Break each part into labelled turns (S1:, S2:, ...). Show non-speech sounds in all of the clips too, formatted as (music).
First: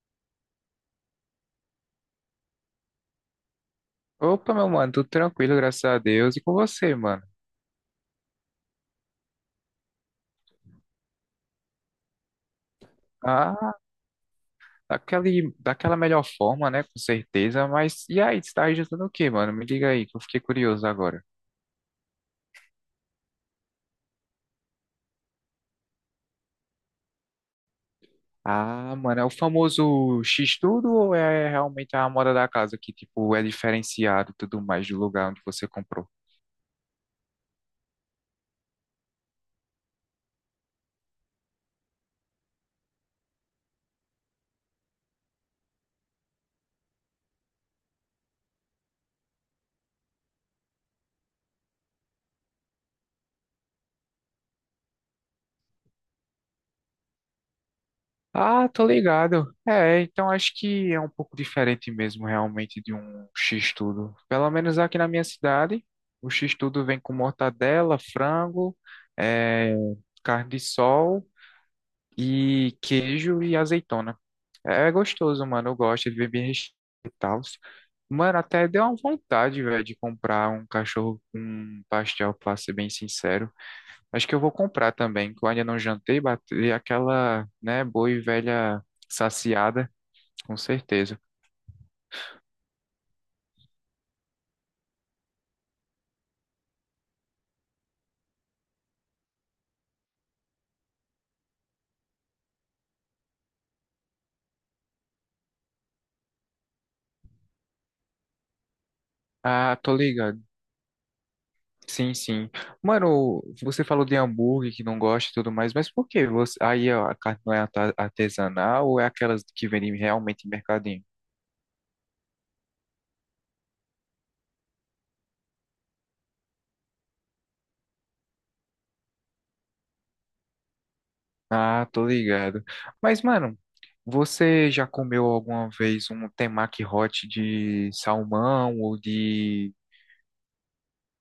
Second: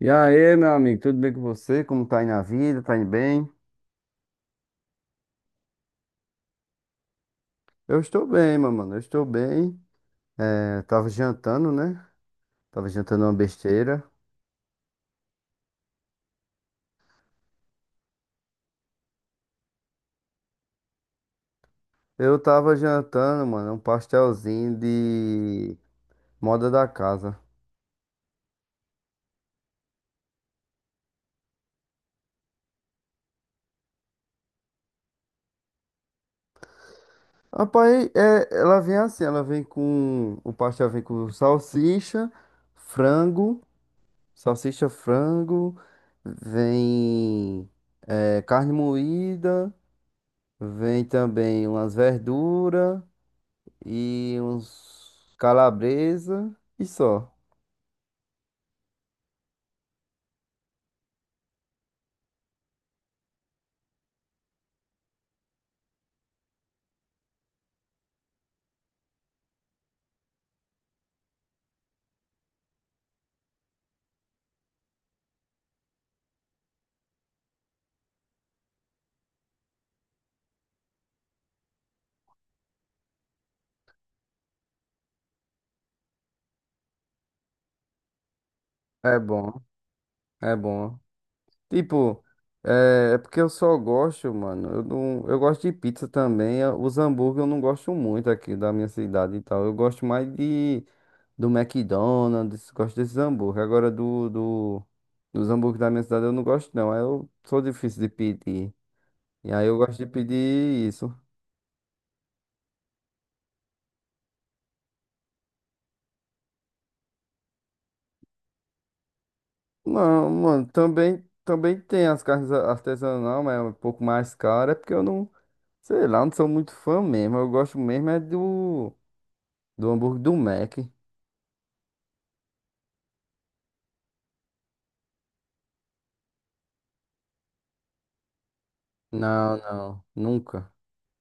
S1: E aí, meu amigo, tudo bem com você? Como tá aí na vida? Tá indo bem?
S2: Opa, meu mano, tudo tranquilo, graças a Deus. E com você, mano?
S1: Eu estou bem, meu mano, eu estou bem. É, tava jantando, né? Tava jantando uma
S2: Ah,
S1: besteira.
S2: daquela melhor forma, né? Com certeza. Mas e aí, você tá registrando o quê, mano? Me diga aí, que eu fiquei curioso agora.
S1: Eu tava jantando, mano, um pastelzinho de moda da casa.
S2: Ah, mano, é o famoso X-Tudo ou é realmente a moda da casa que, tipo, é diferenciado e tudo mais do lugar onde você comprou?
S1: Rapaz, é, ela vem assim, ela vem com... O pastel vem com frango, salsicha, frango, vem é, carne moída, vem também umas verduras e uns calabresa e só.
S2: Ah, tô ligado. É, então acho que é um pouco diferente mesmo, realmente, de um X-tudo. Pelo menos aqui na minha cidade, o X-tudo vem com mortadela, frango, é, carne de sol e queijo e azeitona. É gostoso, mano. Eu gosto, ele vem bem recheado e tal. Mano, até deu uma vontade, velho, de comprar um cachorro com um pastel, pra ser bem sincero. Acho que eu vou comprar também, que eu ainda não jantei, bater aquela, né, boa e velha
S1: É bom,
S2: saciada,
S1: é
S2: com
S1: bom.
S2: certeza.
S1: Tipo, é, porque eu só gosto, mano. Eu não, eu gosto de pizza também. Os hambúrguer eu não gosto muito aqui da minha cidade e tal. Eu gosto mais de do McDonald's, gosto desses hambúrguer. Agora do, do dos hambúrguer da minha cidade eu não gosto não. Aí eu sou difícil de pedir. E aí eu
S2: Ah, tô
S1: gosto de
S2: ligado.
S1: pedir isso.
S2: Sim, sim. Mano, você falou de hambúrguer que não gosta e tudo mais, mas por que você... aí ó, a carne não é artesanal ou é aquelas que vendem
S1: Não,
S2: realmente em
S1: mano,
S2: mercadinho?
S1: também tem as carnes artesanais, mas é um pouco mais cara, é porque eu não, sei lá, não sou muito fã mesmo. Eu gosto mesmo é do hambúrguer do Mac.
S2: Ah, tô ligado. Mas, mano, você já comeu alguma vez um temaki hot de salmão ou
S1: Não,
S2: de...
S1: não, nunca.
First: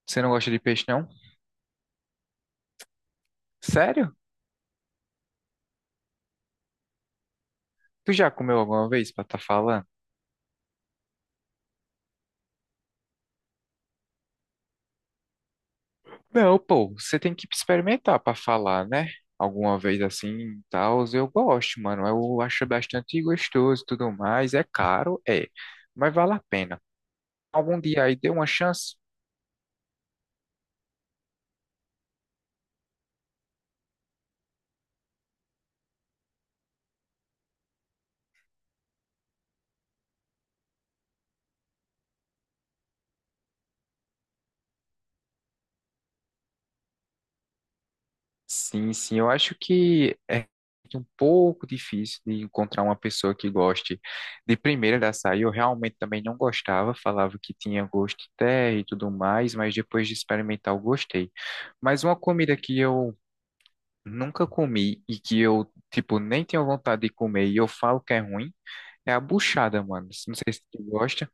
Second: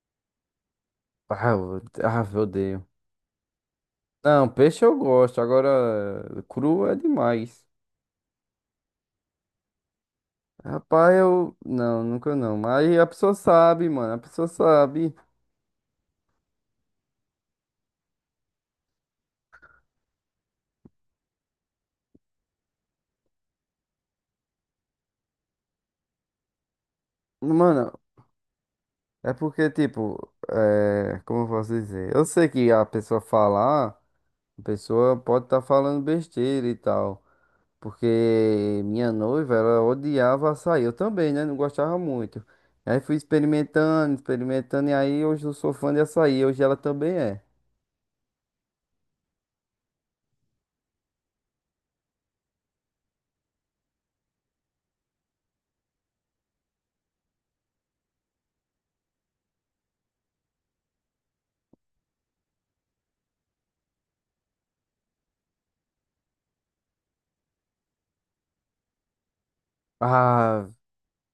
S2: Você não gosta de peixe, não?
S1: Ah, eu, ah, eu odeio.
S2: Sério?
S1: Não, peixe eu gosto, agora cru é demais.
S2: Tu já comeu alguma vez pra tá falando?
S1: Rapaz, eu. Não, nunca não. Mas a pessoa sabe, mano, a pessoa sabe.
S2: Não, pô, você tem que experimentar pra falar, né? Alguma vez assim, e tal, eu gosto, mano. Eu acho bastante gostoso e tudo mais. É caro, é, mas vale a pena. Algum
S1: Mano,
S2: dia aí deu uma chance?
S1: é porque, tipo, é, como eu posso dizer? Eu sei que a pessoa falar. A pessoa pode estar falando besteira e tal. Porque minha noiva, ela odiava açaí. Eu também, né? Não gostava muito. Aí fui experimentando, experimentando. E aí hoje eu sou fã de açaí. Hoje ela também é.
S2: Sim, sim, eu acho que é um pouco difícil de encontrar uma pessoa que goste de primeira da açaí. Eu realmente também não gostava, falava que tinha gosto de terra e tudo mais, mas depois de experimentar eu gostei. Mas uma comida que eu nunca comi e que eu, tipo, nem tenho vontade de comer e eu falo que é ruim, é a buchada, mano. Não sei se
S1: Ah,
S2: tu gosta.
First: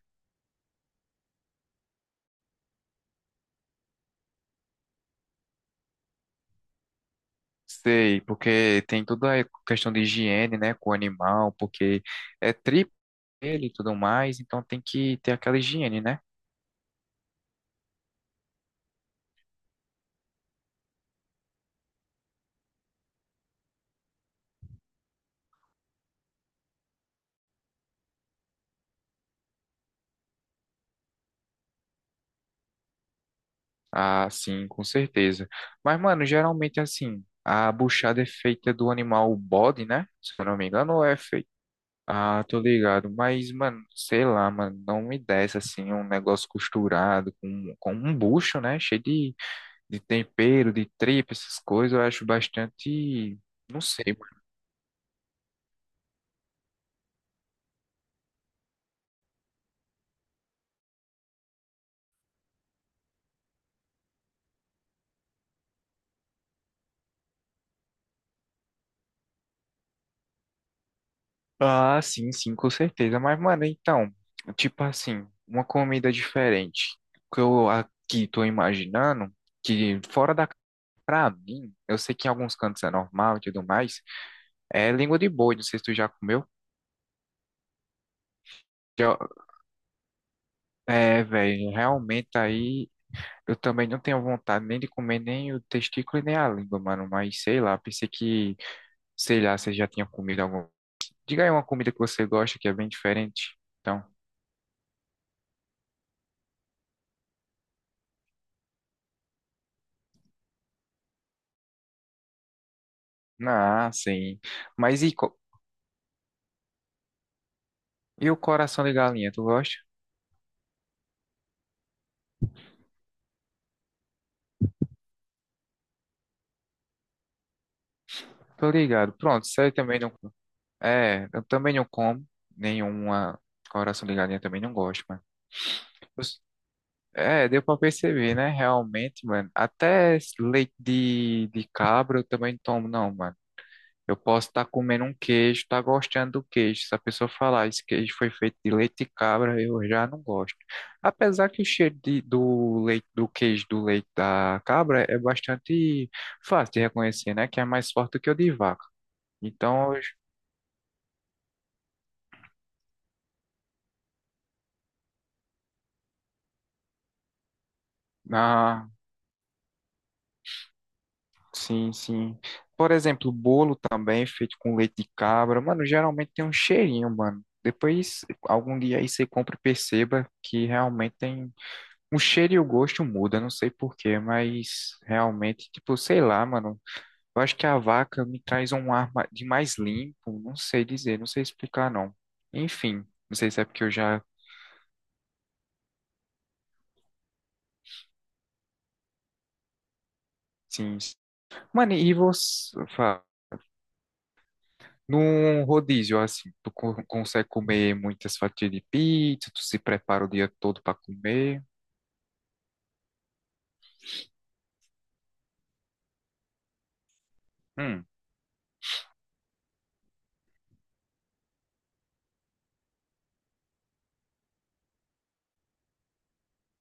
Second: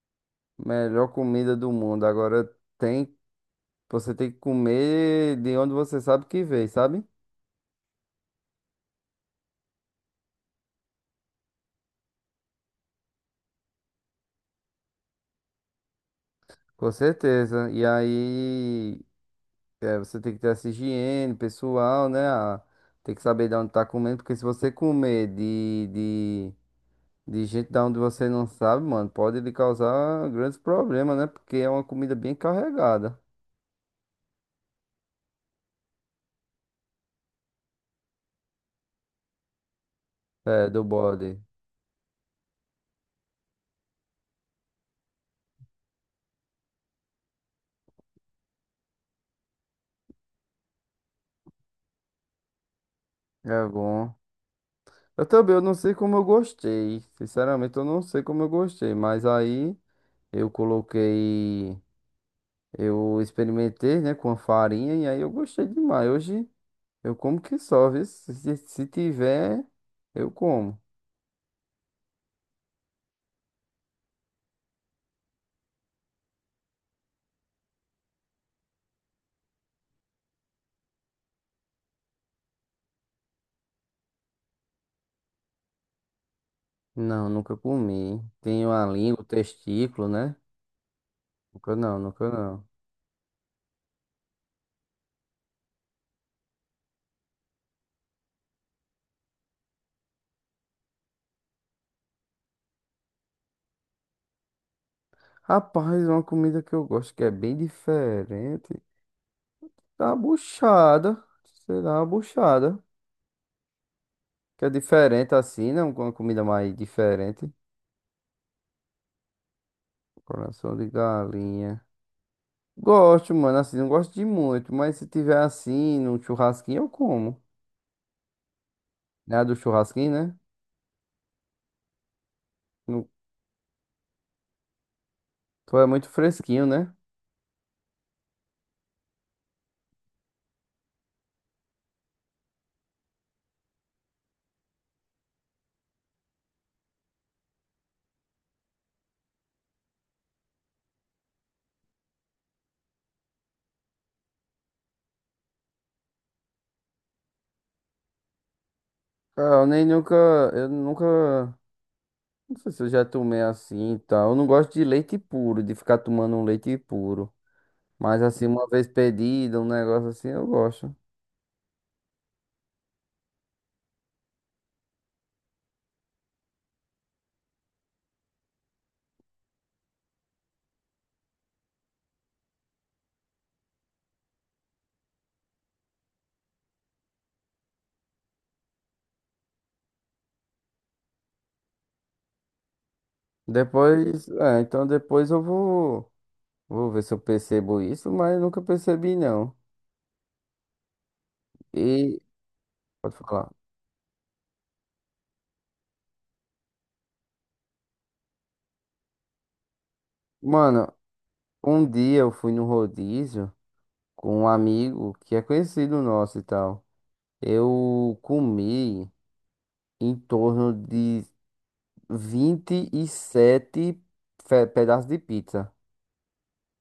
S1: melhor comida do mundo. Agora tem, você tem que comer de onde você sabe que veio, sabe?
S2: Sei, porque tem toda a questão de higiene, né, com o animal, porque é tripa ele e tudo mais, então tem que ter aquela higiene, né?
S1: Com certeza. E aí, é, você tem que ter essa higiene pessoal, né? Tem que saber de onde tá comendo. Porque se você comer de de gente da onde você não sabe, mano, pode lhe causar grandes problemas, né? Porque é uma comida bem carregada.
S2: Ah, sim, com certeza. Mas, mano, geralmente assim, a buchada é feita do animal bode, né? Se eu não me
S1: É, do
S2: engano, ou é
S1: bode.
S2: feita. Ah, tô ligado. Mas, mano, sei lá, mano, não me desce assim um negócio costurado com, um bucho, né? Cheio de tempero, de tripa, essas coisas. Eu acho bastante.
S1: É
S2: Não
S1: bom.
S2: sei, mano.
S1: Eu também, eu não sei como eu gostei. Sinceramente, eu não sei como eu gostei. Mas aí eu coloquei. Eu experimentei, né, com a farinha e aí eu gostei demais. Hoje eu como que só, viu? Se tiver, eu como.
S2: Ah, sim, sim, com certeza. Mas, mano, então, tipo assim, uma comida diferente. O que eu aqui tô imaginando, que fora da. Pra mim, eu sei que em alguns cantos é normal e tudo mais. É língua de boi, não sei se tu já comeu.
S1: Não, nunca comi. Tenho a
S2: Já-
S1: língua, o testículo, né?
S2: É, velho,
S1: Nunca não, nunca
S2: realmente
S1: não.
S2: aí. Eu também não tenho vontade nem de comer nem o testículo e nem a língua, mano. Mas sei lá, pensei que, sei lá, você já tinha comido alguma. Diga aí uma comida que você gosta que é bem diferente. Então,
S1: Rapaz, uma comida que eu gosto que é bem diferente. Tá buchada. Sei lá, a buchada.
S2: ah, sim.
S1: Que é
S2: Mas e,
S1: diferente assim, né? Uma comida mais diferente.
S2: e o coração de galinha, tu gosta?
S1: Coração de galinha. Gosto, mano, assim, não gosto de muito, mas se tiver assim, num churrasquinho, eu como.
S2: Tô ligado.
S1: Né? A
S2: Pronto,
S1: do
S2: você também
S1: churrasquinho,
S2: não.
S1: né?
S2: É, eu também não como
S1: No-
S2: nenhuma coração de galinha, também não gosto, mano.
S1: Tu é muito
S2: Eu s-
S1: fresquinho, né?
S2: É, deu pra perceber, né? Realmente, mano. Até leite de cabra eu também não tomo, não, mano. Eu posso estar comendo um queijo, estar gostando do queijo. Se a pessoa falar, esse queijo foi feito de leite de cabra, eu já não gosto. Apesar que o cheiro do leite, do queijo do leite da cabra é bastante fácil de reconhecer, né? Que é mais forte do que o de vaca.
S1: Cara, eu nem
S2: Então,
S1: nunca. Eu nunca. Não sei se eu já tomei assim e tal. Eu não gosto de leite puro, de ficar tomando um leite puro. Mas assim, uma vez
S2: ah,
S1: pedido, um negócio assim, eu gosto.
S2: sim, sim. Por exemplo, bolo também é feito com leite de cabra, mano, geralmente tem um cheirinho, mano. Depois, algum dia aí você compra e perceba que realmente tem. O cheiro e o gosto muda, não sei por quê, mas realmente, tipo, sei lá, mano. Eu acho que a vaca me traz um ar de mais limpo, não sei dizer, não sei explicar, não. Enfim, não sei se é porque eu já,
S1: Depois, é, então depois vou ver se eu percebo isso, mas nunca percebi não.
S2: sim. Mano, e
S1: E,
S2: você,
S1: pode falar.
S2: num rodízio, assim, tu consegue comer muitas fatias de pizza, tu se prepara o dia todo
S1: Mano,
S2: pra comer.
S1: um dia eu fui no rodízio com um amigo que é conhecido nosso e tal.
S2: Hum.
S1: Eu comi em torno de 27 pedaços de pizza.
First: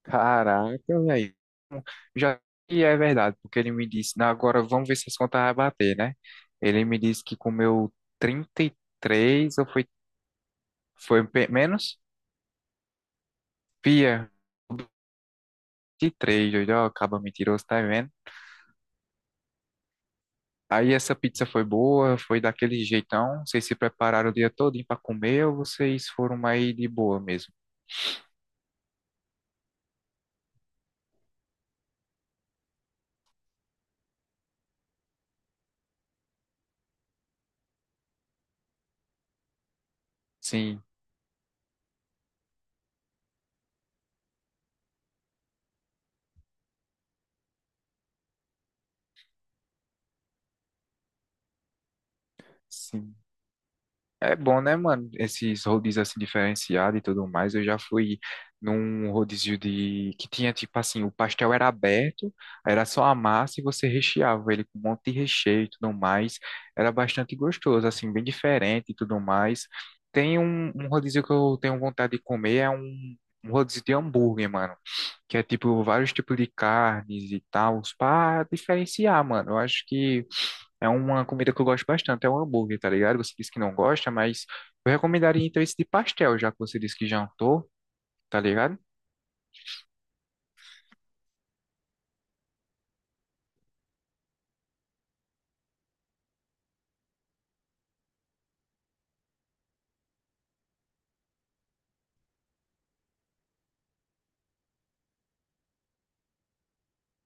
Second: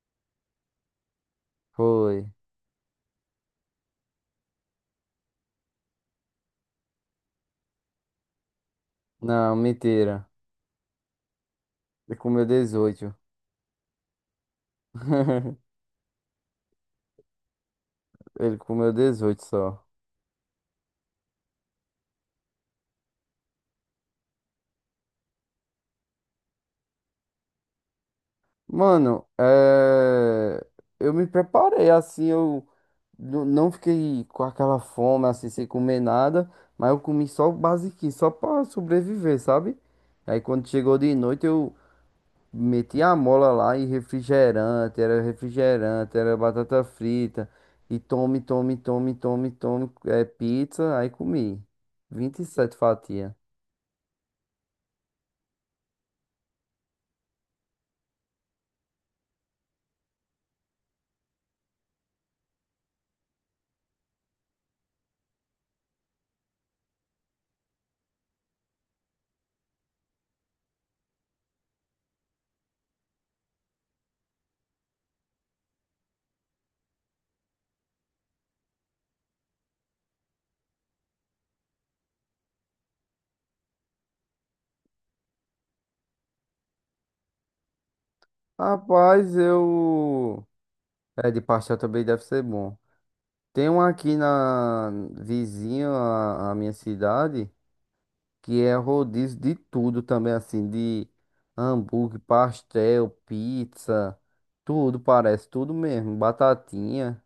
S2: Caraca, velho.
S1: Foi.
S2: Já que é verdade, porque ele me disse, "Não, agora vamos ver se as contas vai bater, né? Ele me disse que comeu trinta e
S1: Não,
S2: três ou foi,
S1: mentira.
S2: foi pe- menos?
S1: Ele comeu 18
S2: Pia,
S1: (laughs)
S2: 23, doido, ó, acaba mentiroso, tá vendo?
S1: Ele comeu 18 só.
S2: Aí essa pizza foi boa, foi daquele jeitão. Vocês se prepararam o dia todo para comer ou vocês foram mais de boa mesmo?
S1: Mano, é... eu me preparei assim, eu não fiquei com aquela fome assim, sem comer nada, mas eu comi só o basiquinho, só pra sobreviver, sabe? Aí quando
S2: Sim,
S1: chegou de noite eu meti a mola lá e refrigerante, era batata frita, e tome, tome, tome, tome, tome, é, pizza, aí comi 27
S2: sim.
S1: fatias.
S2: É bom, né, mano? Esses rodízios assim diferenciados e tudo mais. Eu já fui num rodízio de que tinha tipo assim, o pastel era aberto, era só a massa e você recheava ele com um monte de recheio e tudo mais. Era bastante gostoso, assim, bem diferente e tudo mais. Tem um, um, rodízio que eu tenho vontade de comer, é um rodízio de hambúrguer, mano, que é tipo vários tipos de carnes e tal, pra diferenciar, mano. Eu acho que é uma comida que eu gosto bastante, é um hambúrguer, tá ligado? Você disse que não gosta, mas eu recomendaria então esse de pastel, já que você disse que jantou, tá ligado?
S1: Rapaz, eu... É, de pastel também deve ser bom. Tem um aqui na vizinha à minha cidade que é rodízio de tudo também, assim, de hambúrguer, pastel, pizza, tudo parece, tudo mesmo, batatinha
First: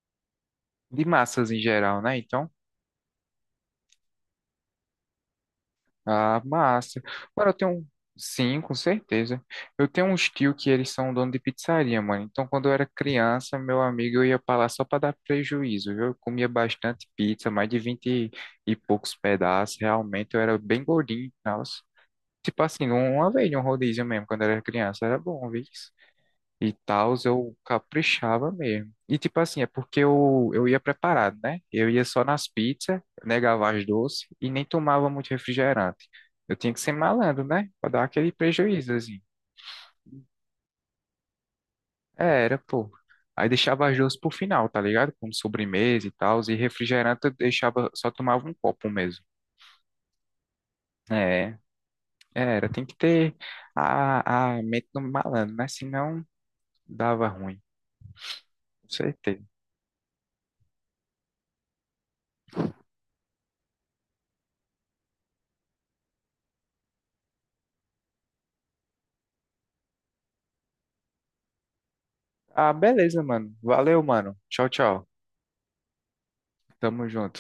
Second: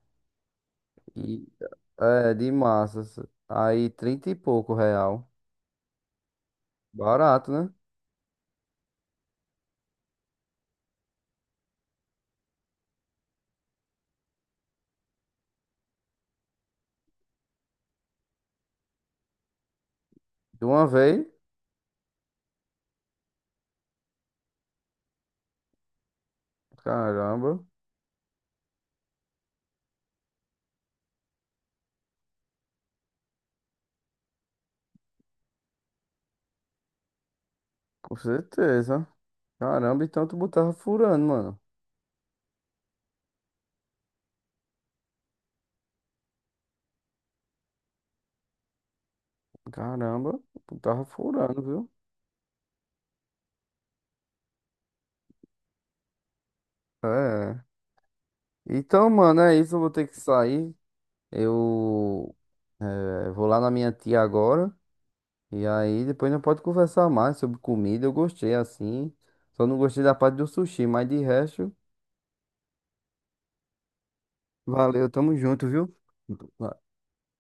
S2: De
S1: e
S2: massas em geral, né?
S1: é
S2: Então,
S1: de massas. Aí 30 e pouco real.
S2: a massa. Agora
S1: Barato,
S2: eu
S1: né?
S2: tenho. Sim, com certeza. Eu tenho uns tio que eles são dono de pizzaria, mano. Então, quando eu era criança, meu amigo, eu ia pra lá só pra dar prejuízo, viu? Eu comia bastante pizza, mais de 20 e poucos pedaços. Realmente, eu era
S1: De
S2: bem
S1: uma
S2: gordinho
S1: vez?
S2: e tipo assim, uma vez, um rodízio mesmo, quando eu era criança, era bom, viu? E tal, eu
S1: Caramba,
S2: caprichava mesmo. E tipo assim, é porque eu, ia preparado, né? Eu ia só nas pizzas, negava as doces e nem tomava muito refrigerante. Eu tinha que ser malandro, né? Pra dar
S1: com
S2: aquele prejuízo,
S1: certeza.
S2: assim.
S1: Caramba, então tu botava furando, mano.
S2: É, era, pô. Aí deixava as doces pro final, tá ligado? Como sobremesa e tal, e refrigerante eu deixava, só tomava um copo mesmo.
S1: Caramba, tu tava
S2: É,
S1: furando, viu?
S2: é, era, tem que ter a, mente do malandro, né? Senão dava ruim,
S1: É.
S2: com
S1: Então, mano,
S2: certeza.
S1: é isso. Eu vou ter que sair. Eu vou lá na minha tia agora. E aí depois não pode conversar mais sobre comida. Eu gostei assim. Só não gostei da parte do sushi, mas de resto,
S2: Ah, beleza, mano. Valeu, mano. Tchau, tchau.
S1: valeu, tamo junto, viu?
S2: Tamo junto.